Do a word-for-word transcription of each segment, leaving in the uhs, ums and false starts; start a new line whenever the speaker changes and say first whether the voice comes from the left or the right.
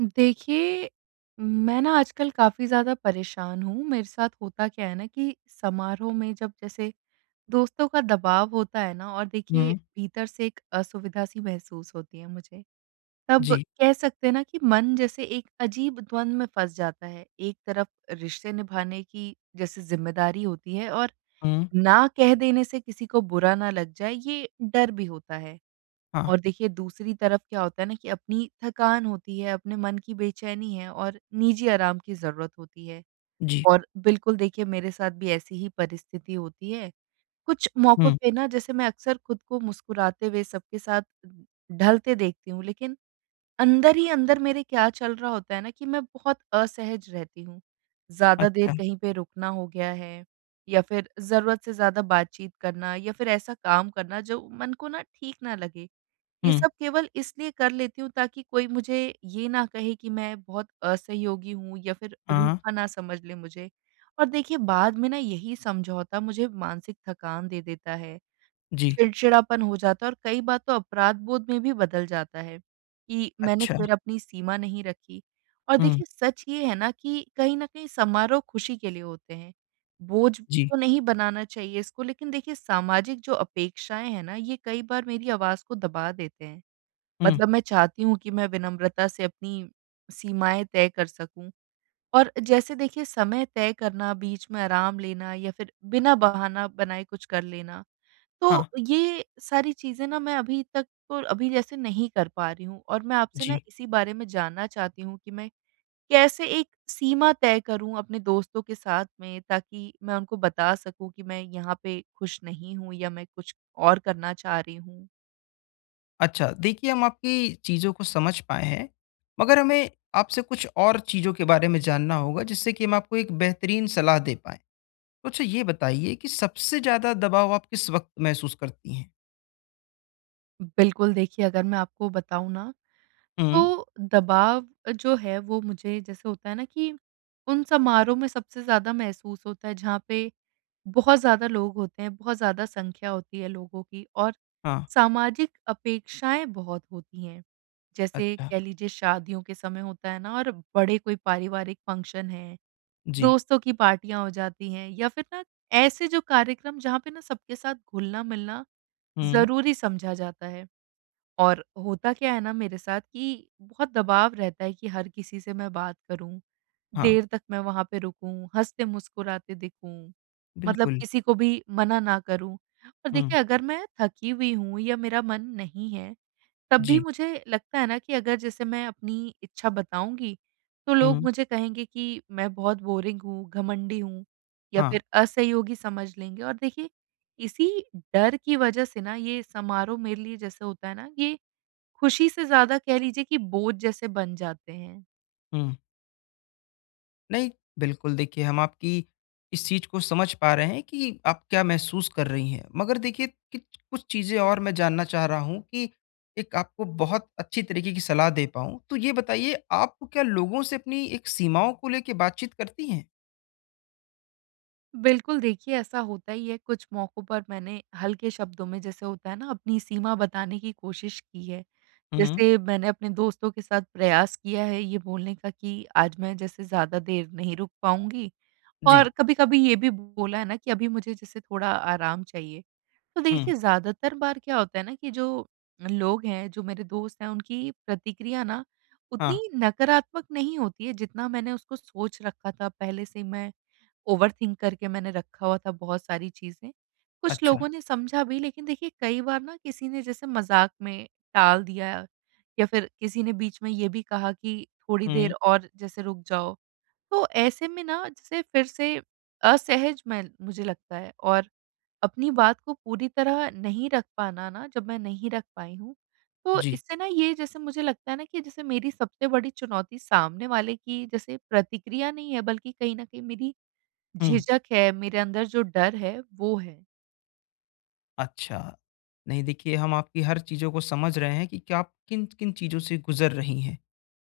right: देखिए, मैं ना आजकल काफ़ी ज़्यादा परेशान हूँ। मेरे साथ होता क्या है ना कि समारोह में जब जैसे दोस्तों का दबाव होता है ना और देखिए
left: हुँ।
right: भीतर से एक असुविधा-सी महसूस होती है मुझे। तब
left: जी।
right: कह सकते हैं ना कि मन जैसे एक अजीब द्वंद में फँस जाता है। एक तरफ रिश्ते निभाने की जैसे ज़िम्मेदारी होती है और
left: हुँ।
right: ना कह देने से किसी को बुरा ना लग जाए, ये डर भी होता है।
left: हाँ।
right: और देखिए दूसरी तरफ क्या होता है ना कि अपनी थकान होती है, अपने मन की बेचैनी है और निजी आराम की ज़रूरत होती है।
left: जी।
right: और बिल्कुल देखिए मेरे साथ भी ऐसी ही परिस्थिति होती है। कुछ मौकों
left: हुँ।
right: पे ना जैसे मैं अक्सर खुद को मुस्कुराते हुए सबके साथ ढलते देखती हूँ, लेकिन अंदर ही अंदर मेरे क्या चल रहा होता है ना कि मैं बहुत असहज रहती हूँ। ज़्यादा देर
left: अच्छा।
right: कहीं पे रुकना हो गया है या फिर ज़रूरत से ज़्यादा बातचीत करना या फिर ऐसा काम करना जो मन को ना ठीक ना लगे। ये
left: हुँ।
right: सब केवल इसलिए कर लेती हूँ ताकि कोई मुझे ये ना कहे कि मैं बहुत असहयोगी हूँ या फिर
left: हाँ।
right: रूखा ना समझ ले मुझे। और देखिए बाद में ना यही समझौता मुझे मानसिक थकान दे देता है,
left: जी।
right: चिड़चिड़ापन हो जाता है और कई बार तो अपराध बोध में भी बदल जाता है कि मैंने
left: अच्छा।
right: फिर अपनी सीमा नहीं रखी। और
left: हुँ।
right: देखिए सच ये है ना कि कहीं न कहीं समारोह खुशी के लिए होते हैं। बोझ
left: जी।
right: तो नहीं बनाना चाहिए इसको, लेकिन देखिए सामाजिक जो अपेक्षाएँ हैं ना, ये कई बार मेरी आवाज़ को दबा देते हैं।
left: हुँ।
right: मतलब मैं चाहती हूँ कि मैं विनम्रता से अपनी सीमाएँ तय कर सकूँ। और जैसे देखिए समय तय करना, बीच में आराम लेना या फिर बिना बहाना बनाए कुछ कर लेना,
left: हाँ।
right: तो ये सारी चीज़ें ना मैं अभी तक तो अभी जैसे नहीं कर पा रही हूँ। और मैं आपसे ना
left: जी।
right: इसी बारे में जानना चाहती हूँ कि मैं कैसे एक सीमा तय करूँ अपने दोस्तों के साथ में, ताकि मैं उनको बता सकूँ कि मैं यहाँ पे खुश नहीं हूँ या मैं कुछ और करना चाह रही हूँ?
left: अच्छा, देखिए हम आपकी चीज़ों को समझ पाए हैं, मगर हमें आपसे कुछ और चीज़ों के बारे में जानना होगा जिससे कि हम आपको एक बेहतरीन सलाह दे पाएँ। तो अच्छा ये बताइए कि सबसे ज़्यादा दबाव आप किस वक़्त महसूस करती हैं?
right: बिल्कुल, देखिए अगर मैं आपको बताऊँ ना,
left: हुँ।
right: तो दबाव जो है वो मुझे जैसे होता है ना कि उन समारोह में सबसे ज़्यादा महसूस होता है, जहाँ पे बहुत ज़्यादा लोग होते हैं, बहुत ज़्यादा संख्या होती है लोगों की और
left: हाँ।
right: सामाजिक अपेक्षाएँ बहुत होती हैं। जैसे
left: अच्छा।
right: कह लीजिए शादियों के समय होता है ना, और बड़े कोई पारिवारिक फंक्शन है,
left: जी।
right: दोस्तों की पार्टियाँ हो जाती हैं, या फिर ना ऐसे जो कार्यक्रम, जहाँ पे ना सबके साथ घुलना-मिलना
left: हुँ।
right: ज़रूरी समझा जाता है। और होता क्या है ना मेरे साथ, कि बहुत दबाव रहता है कि हर किसी से मैं बात करूँ,
left: हाँ।
right: देर तक मैं वहाँ पे रुकूँ, हँसते-मुस्कुराते दिखूँ, मतलब
left: बिल्कुल।
right: किसी को भी मना ना करूँ। और
left: हुँ।
right: देखिए अगर मैं थकी हुई हूँ या मेरा मन नहीं है, तब भी
left: जी।
right: मुझे लगता है ना कि अगर जैसे मैं अपनी इच्छा बताऊँगी, तो लोग
left: हुँ।
right: मुझे कहेंगे कि मैं बहुत बोरिंग हूँ, घमंडी हूँ या
left: हाँ।
right: फिर असहयोगी समझ लेंगे। और देखिए इसी डर की वजह से ना ये समारोह मेरे लिए जैसे होता है ना, ये खुशी से ज़्यादा कह लीजिए कि बोझ जैसे बन जाते हैं।
left: हुँ। नहीं, बिल्कुल देखिए हम आपकी इस चीज़ को समझ पा रहे हैं कि आप क्या महसूस कर रही हैं। मगर देखिए कि कुछ चीज़ें और मैं जानना चाह रहा हूँ कि एक आपको बहुत अच्छी तरीके की सलाह दे पाऊँ। तो ये बताइए आप क्या लोगों से अपनी एक सीमाओं को लेके बातचीत करती हैं?
right: बिल्कुल देखिए ऐसा होता ही है, कुछ मौकों पर मैंने हल्के शब्दों में जैसे होता है ना अपनी सीमा बताने की कोशिश की है।
left: हुँ।
right: जैसे मैंने अपने दोस्तों के साथ प्रयास किया है ये बोलने का कि आज मैं जैसे ज़्यादा देर नहीं रुक पाऊँगी,
left: जी।
right: और कभी-कभी ये भी बोला है ना कि अभी मुझे जैसे थोड़ा आराम चाहिए। तो
left: हुँ।
right: देखिए ज़्यादातर बार क्या होता है ना, कि जो लोग हैं, जो मेरे दोस्त हैं, उनकी प्रतिक्रिया ना
left: हाँ।
right: उतनी नकारात्मक नहीं होती है जितना मैंने उसको सोच रखा था। पहले से ही मैं ओवरथिंक करके मैंने रखा हुआ था बहुत सारी चीज़ें। कुछ
left: अच्छा।
right: लोगों ने समझा भी, लेकिन देखिए कई बार ना किसी ने जैसे मज़ाक में टाल दिया या फिर किसी ने बीच में ये भी कहा कि थोड़ी
left: हुँ।
right: देर और जैसे रुक जाओ। तो ऐसे में ना जैसे फिर से असहज मैं मुझे लगता है, और अपनी बात को पूरी तरह नहीं रख पाना, ना जब मैं नहीं रख पाई हूँ, तो
left: जी।
right: इससे ना ये जैसे मुझे लगता है ना कि जैसे मेरी सबसे बड़ी चुनौती सामने वाले की जैसे प्रतिक्रिया नहीं है, बल्कि कहीं न कहीं मेरी
left: हुँ।
right: झिझक है, मेरे अंदर जो डर है वो है।
left: अच्छा। नहीं देखिए हम आपकी हर चीज़ों को समझ रहे हैं कि क्या आप किन-किन चीज़ों से गुज़र रही हैं।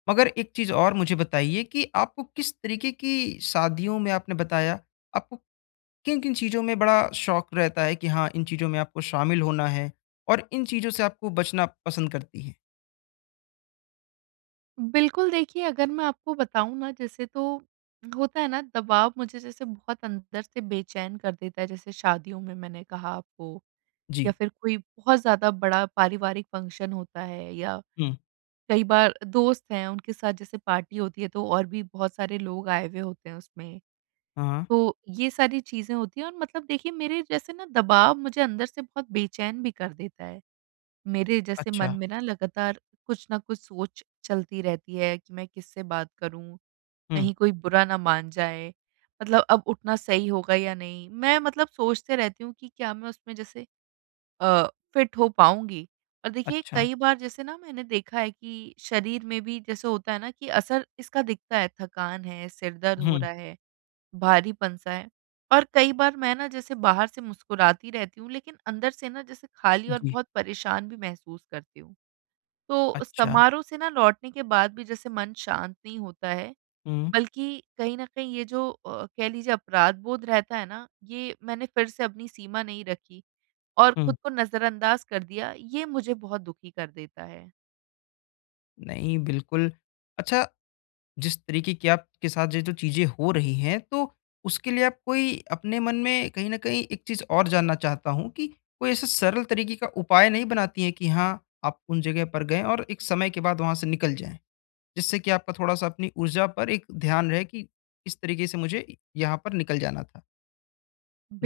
left: मगर एक चीज़ और मुझे बताइए कि आपको किस तरीके की शादियों में आपने बताया, आपको किन-किन चीज़ों में बड़ा शौक रहता है कि हाँ, इन चीज़ों में आपको शामिल होना है और इन चीज़ों से आपको बचना पसंद करती हैं?
right: बिल्कुल देखिए, अगर मैं आपको बताऊँ ना, जैसे तो होता है ना दबाव मुझे जैसे बहुत अंदर से बेचैन कर देता है, जैसे शादियों में मैंने कहा आपको।
left: जी।
right: या फिर कोई बहुत ज़्यादा बड़ा पारिवारिक फंक्शन होता है, या
left: हुँ।
right: कई बार दोस्त हैं, उनके साथ जैसे पार्टी होती है तो और भी बहुत सारे लोग आए हुए होते हैं उसमें।
left: हाँ, हाँ।
right: तो ये सारी चीज़ें होती हैं और मतलब देखिए मेरे जैसे ना दबाव मुझे अंदर से बहुत बेचैन भी कर देता है। मेरे जैसे मन
left: अच्छा।
right: में ना लगातार कुछ ना कुछ सोच चलती रहती है कि मैं किससे बात करूँ?
left: हुँ।
right: कहीं कोई बुरा ना मान जाए। मतलब अब उठना सही होगा या नहीं? मैं मतलब सोचते रहती हूँ कि क्या मैं उसमें जैसे अ, फिट हो पाऊँगी। और देखिए
left: अच्छा।
right: कई बार जैसे ना मैंने देखा है कि शरीर में भी जैसे होता है ना कि असर इसका दिखता है, थकान है, सिर दर्द हो
left: हुँ।
right: रहा है, भारीपन-सा है। और कई बार मैं ना जैसे बाहर से मुस्कुराती रहती हूँ, लेकिन अंदर से ना जैसे खाली और
left: जी।
right: बहुत परेशान भी महसूस करती हूँ। तो
left: अच्छा।
right: समारोह से ना लौटने के बाद भी जैसे मन शांत नहीं होता है,
left: हुँ।
right: बल्कि कहीं न कहीं ये जो अ, कह लीजिए अपराध बोध रहता है ना, ये मैंने फिर से अपनी सीमा नहीं रखी और
left: हुँ।
right: खुद को नज़रअंदाज कर दिया, ये मुझे बहुत दुखी कर देता है।
left: नहीं, बिल्कुल। अच्छा, जिस तरीके की आपके साथ ये जो चीज़ें हो रही हैं, तो उसके लिए आप कोई अपने मन में कहीं न कहीं एक चीज़ और जानना चाहता हूँ कि कोई ऐसा सरल तरीके का उपाय नहीं बनाती हैं कि हाँ, आप उन जगह पर गए और एक समय के बाद वहाँ से निकल जाएँ? जिससे कि आपका थोड़ा-सा अपनी ऊर्जा पर एक ध्यान रहे कि इस तरीके से मुझे यहाँ पर निकल जाना था?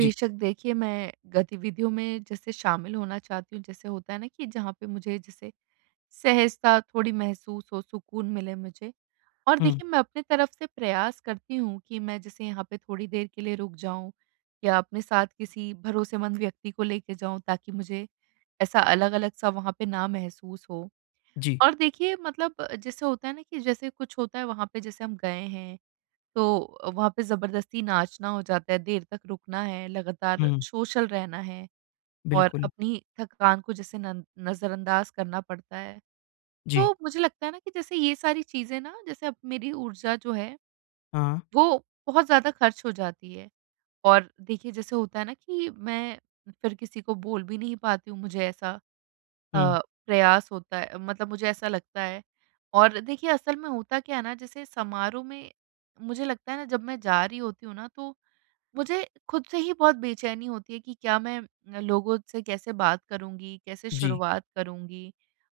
left: जी।
right: देखिए, मैं गतिविधियों में जैसे शामिल होना चाहती हूँ, जैसे होता है ना कि जहाँ पे मुझे जैसे सहजता थोड़ी महसूस हो, सुकून मिले मुझे। और
left: हुँ।
right: देखिए, मैं अपनी तरफ से प्रयास करती हूँ कि मैं जैसे यहाँ पे थोड़ी देर के लिए रुक जाऊँ या अपने साथ किसी भरोसेमंद व्यक्ति को लेके जाऊँ, ताकि मुझे ऐसा अलग-अलग सा वहाँ पे ना महसूस हो।
left: जी।
right: और देखिए, मतलब जैसे होता है ना कि जैसे कुछ होता है वहाँ पे, जैसे हम गए हैं तो वहाँ पे ज़बरदस्ती नाचना हो जाता है, देर तक रुकना है, लगातार
left: हुँ।
right: सोशल रहना है और
left: बिल्कुल।
right: अपनी थकान को जैसे नन नज़रअंदाज़ करना पड़ता है।
left: जी।
right: तो मुझे लगता है ना कि जैसे ये सारी चीज़ें ना, जैसे अब मेरी ऊर्जा जो है
left: हाँ।
right: वो बहुत ज़्यादा खर्च हो जाती है। और देखिए जैसे होता है ना कि मैं फिर किसी को बोल भी नहीं पाती हूँ, मुझे ऐसा
left: हुँ।
right: अ, प्रयास होता है, मतलब मुझे ऐसा लगता है। और देखिए असल में होता क्या है ना, जैसे समारोह में मुझे लगता है ना, जब मैं जा रही होती हूँ ना तो मुझे खुद से ही बहुत बेचैनी होती है कि क्या मैं, अ, लोगों से कैसे बात करूँगी, कैसे
left: जी।
right: शुरुआत करूँगी?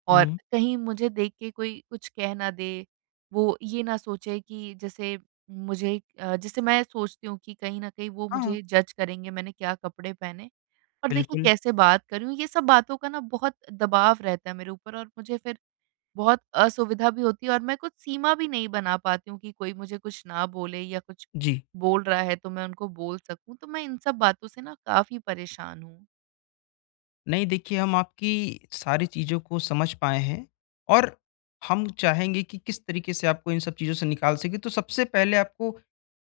right: और
left: हुँ।
right: कहीं मुझे देख के कोई कुछ कह ना दे, वो ये ना सोचे कि जैसे मुझे अ, जैसे मैं सोचती हूँ कि कहीं न कहीं वो
left: हाँ।
right: मुझे जज करेंगे, मैंने क्या कपड़े पहने और देखिए
left: बिल्कुल।
right: कैसे बात कर रही हूँ, ये सब बातों का ना बहुत दबाव रहता है मेरे ऊपर, और मुझे फिर बहुत असुविधा भी होती है और मैं कुछ सीमा भी नहीं बना पाती हूँ कि कोई मुझे कुछ ना बोले, या कुछ
left: जी।
right: बोल रहा है तो मैं उनको बोल सकूँ। तो मैं इन सब बातों से ना काफ़ी परेशान हूँ।
left: नहीं देखिए हम आपकी सारी चीज़ों को समझ पाए हैं और हम चाहेंगे कि किस तरीके से आपको इन सब चीज़ों से निकाल सकें। तो सबसे पहले आपको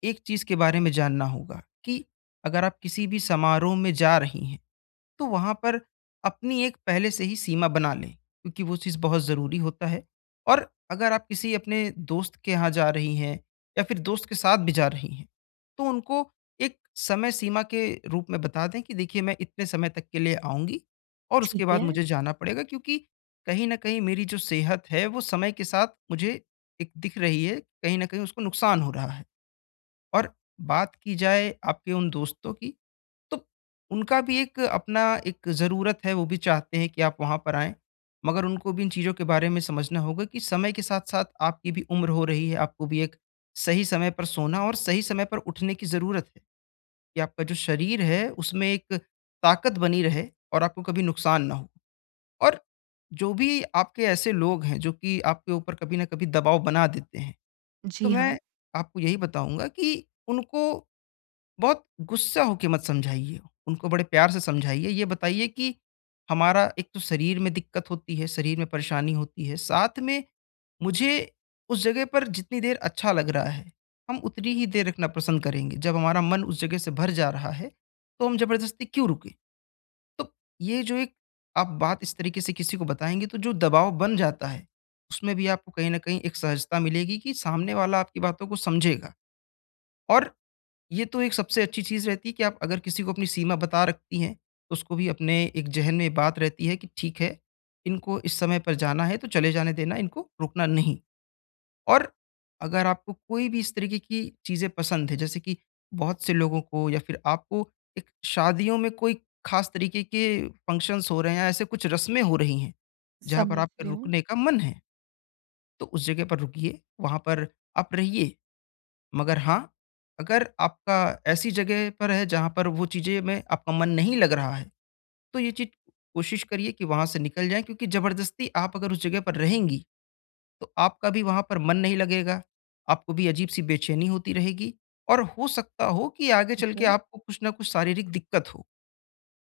left: एक चीज़ के बारे में जानना होगा कि अगर आप किसी भी समारोह में जा रही हैं, तो वहाँ पर अपनी एक पहले से ही सीमा बना लें, क्योंकि वो चीज़ बहुत ज़रूरी होता है। और अगर आप किसी अपने दोस्त के यहाँ जा रही हैं या फिर दोस्त के साथ भी जा रही हैं, तो उनको एक समय सीमा के रूप में बता दें कि देखिए, मैं इतने समय तक के लिए आऊँगी और उसके
right: ठीक
left: बाद
right: है।
left: मुझे जाना पड़ेगा, क्योंकि कहीं ना कहीं मेरी जो सेहत है, वो समय के साथ मुझे एक दिख रही है कहीं ना कहीं उसको नुकसान हो रहा है। और बात की जाए आपके उन दोस्तों की, तो उनका भी एक अपना एक ज़रूरत है, वो भी चाहते हैं कि आप वहाँ पर आएँ। मगर उनको भी इन चीज़ों के बारे में समझना होगा कि समय के साथ-साथ आपकी भी उम्र हो रही है, आपको भी एक सही समय पर सोना और सही समय पर उठने की ज़रूरत है, कि आपका जो शरीर है, उसमें एक ताकत बनी रहे और आपको कभी नुकसान ना हो। और जो भी आपके ऐसे लोग हैं, जो कि आपके ऊपर कभी न कभी दबाव बना देते हैं, तो
right: जी हाँ,
left: मैं आपको यही बताऊँगा कि उनको बहुत गुस्सा होके मत समझाइए, उनको बड़े प्यार से समझाइए। ये बताइए कि हमारा एक तो शरीर में दिक्कत होती है, शरीर में परेशानी होती है, साथ में मुझे उस जगह पर जितनी देर अच्छा लग रहा है, हम उतनी ही देर रखना पसंद करेंगे। जब हमारा मन उस जगह से भर जा रहा है, तो हम ज़बरदस्ती क्यों रुकें? तो ये जो एक आप बात इस तरीके से किसी को बताएँगे, तो जो दबाव बन जाता है, उसमें भी आपको कहीं न कहीं एक सहजता मिलेगी कि सामने वाला आपकी बातों को समझेगा। और ये तो एक सबसे अच्छी चीज़ रहती है कि आप अगर किसी को अपनी सीमा बता रखती हैं, तो उसको भी अपने एक ज़हन में बात रहती है कि ठीक है, इनको इस समय पर जाना है, तो चले जाने देना, इनको रोकना नहीं। और अगर आपको कोई भी इस तरीके की चीज़ें पसंद है, जैसे कि बहुत से लोगों को या फिर आपको एक शादियों में कोई ख़ास तरीके के फंक्शन्स हो रहे हैं या ऐसे कुछ रस्में हो रही हैं, जहाँ पर
right: समझ
left: आपके
right: रही हूँ।
left: रुकने का मन है, तो उस जगह पर रुकिए, वहाँ पर आप रहिए। मगर हाँ, अगर आपका ऐसी जगह पर है जहाँ पर वो चीज़ें में आपका मन नहीं लग रहा है, तो ये चीज़ कोशिश करिए कि वहाँ से निकल जाएँ, क्योंकि ज़बरदस्ती आप अगर उस जगह पर रहेंगी, तो आपका भी वहाँ पर मन नहीं लगेगा, आपको भी अजीब-सी बेचैनी होती रहेगी और हो सकता हो कि आगे
right: ठीक
left: चल के
right: है।
left: आपको कुछ न कुछ शारीरिक दिक्कत हो।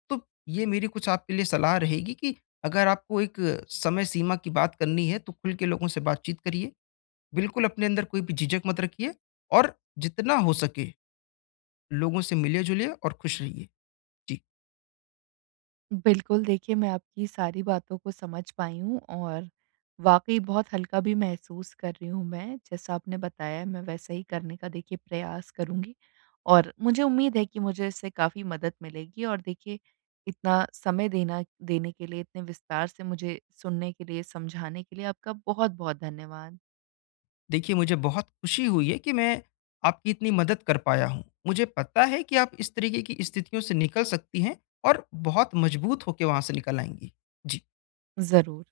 left: तो ये मेरी कुछ आपके लिए सलाह रहेगी कि अगर आपको एक समय सीमा की बात करनी है, तो खुल के लोगों से बातचीत करिए। बिल्कुल अपने अंदर कोई भी झिझक मत रखिए और जितना हो सके लोगों से मिलिए-जुलिए और खुश रहिए। जी।
right: बिल्कुल, देखिए मैं आपकी सारी बातों को समझ पाई हूँ और वाक़ई बहुत हल्का भी महसूस कर रही हूँ मैं। जैसा आपने बताया मैं वैसा ही करने का देखिए प्रयास करूँगी, और मुझे उम्मीद है कि मुझे इससे काफ़ी मदद मिलेगी। और देखिए इतना समय देना देने के लिए, इतने विस्तार से मुझे सुनने के लिए, समझाने के लिए आपका बहुत-बहुत धन्यवाद।
left: देखिए, मुझे बहुत खुशी हुई है कि मैं आपकी इतनी मदद कर पाया हूँ। मुझे पता है कि आप इस तरीके की स्थितियों से निकल सकती हैं और बहुत मजबूत होके वहाँ से निकल आएँगी। जी।
right: ज़रूर।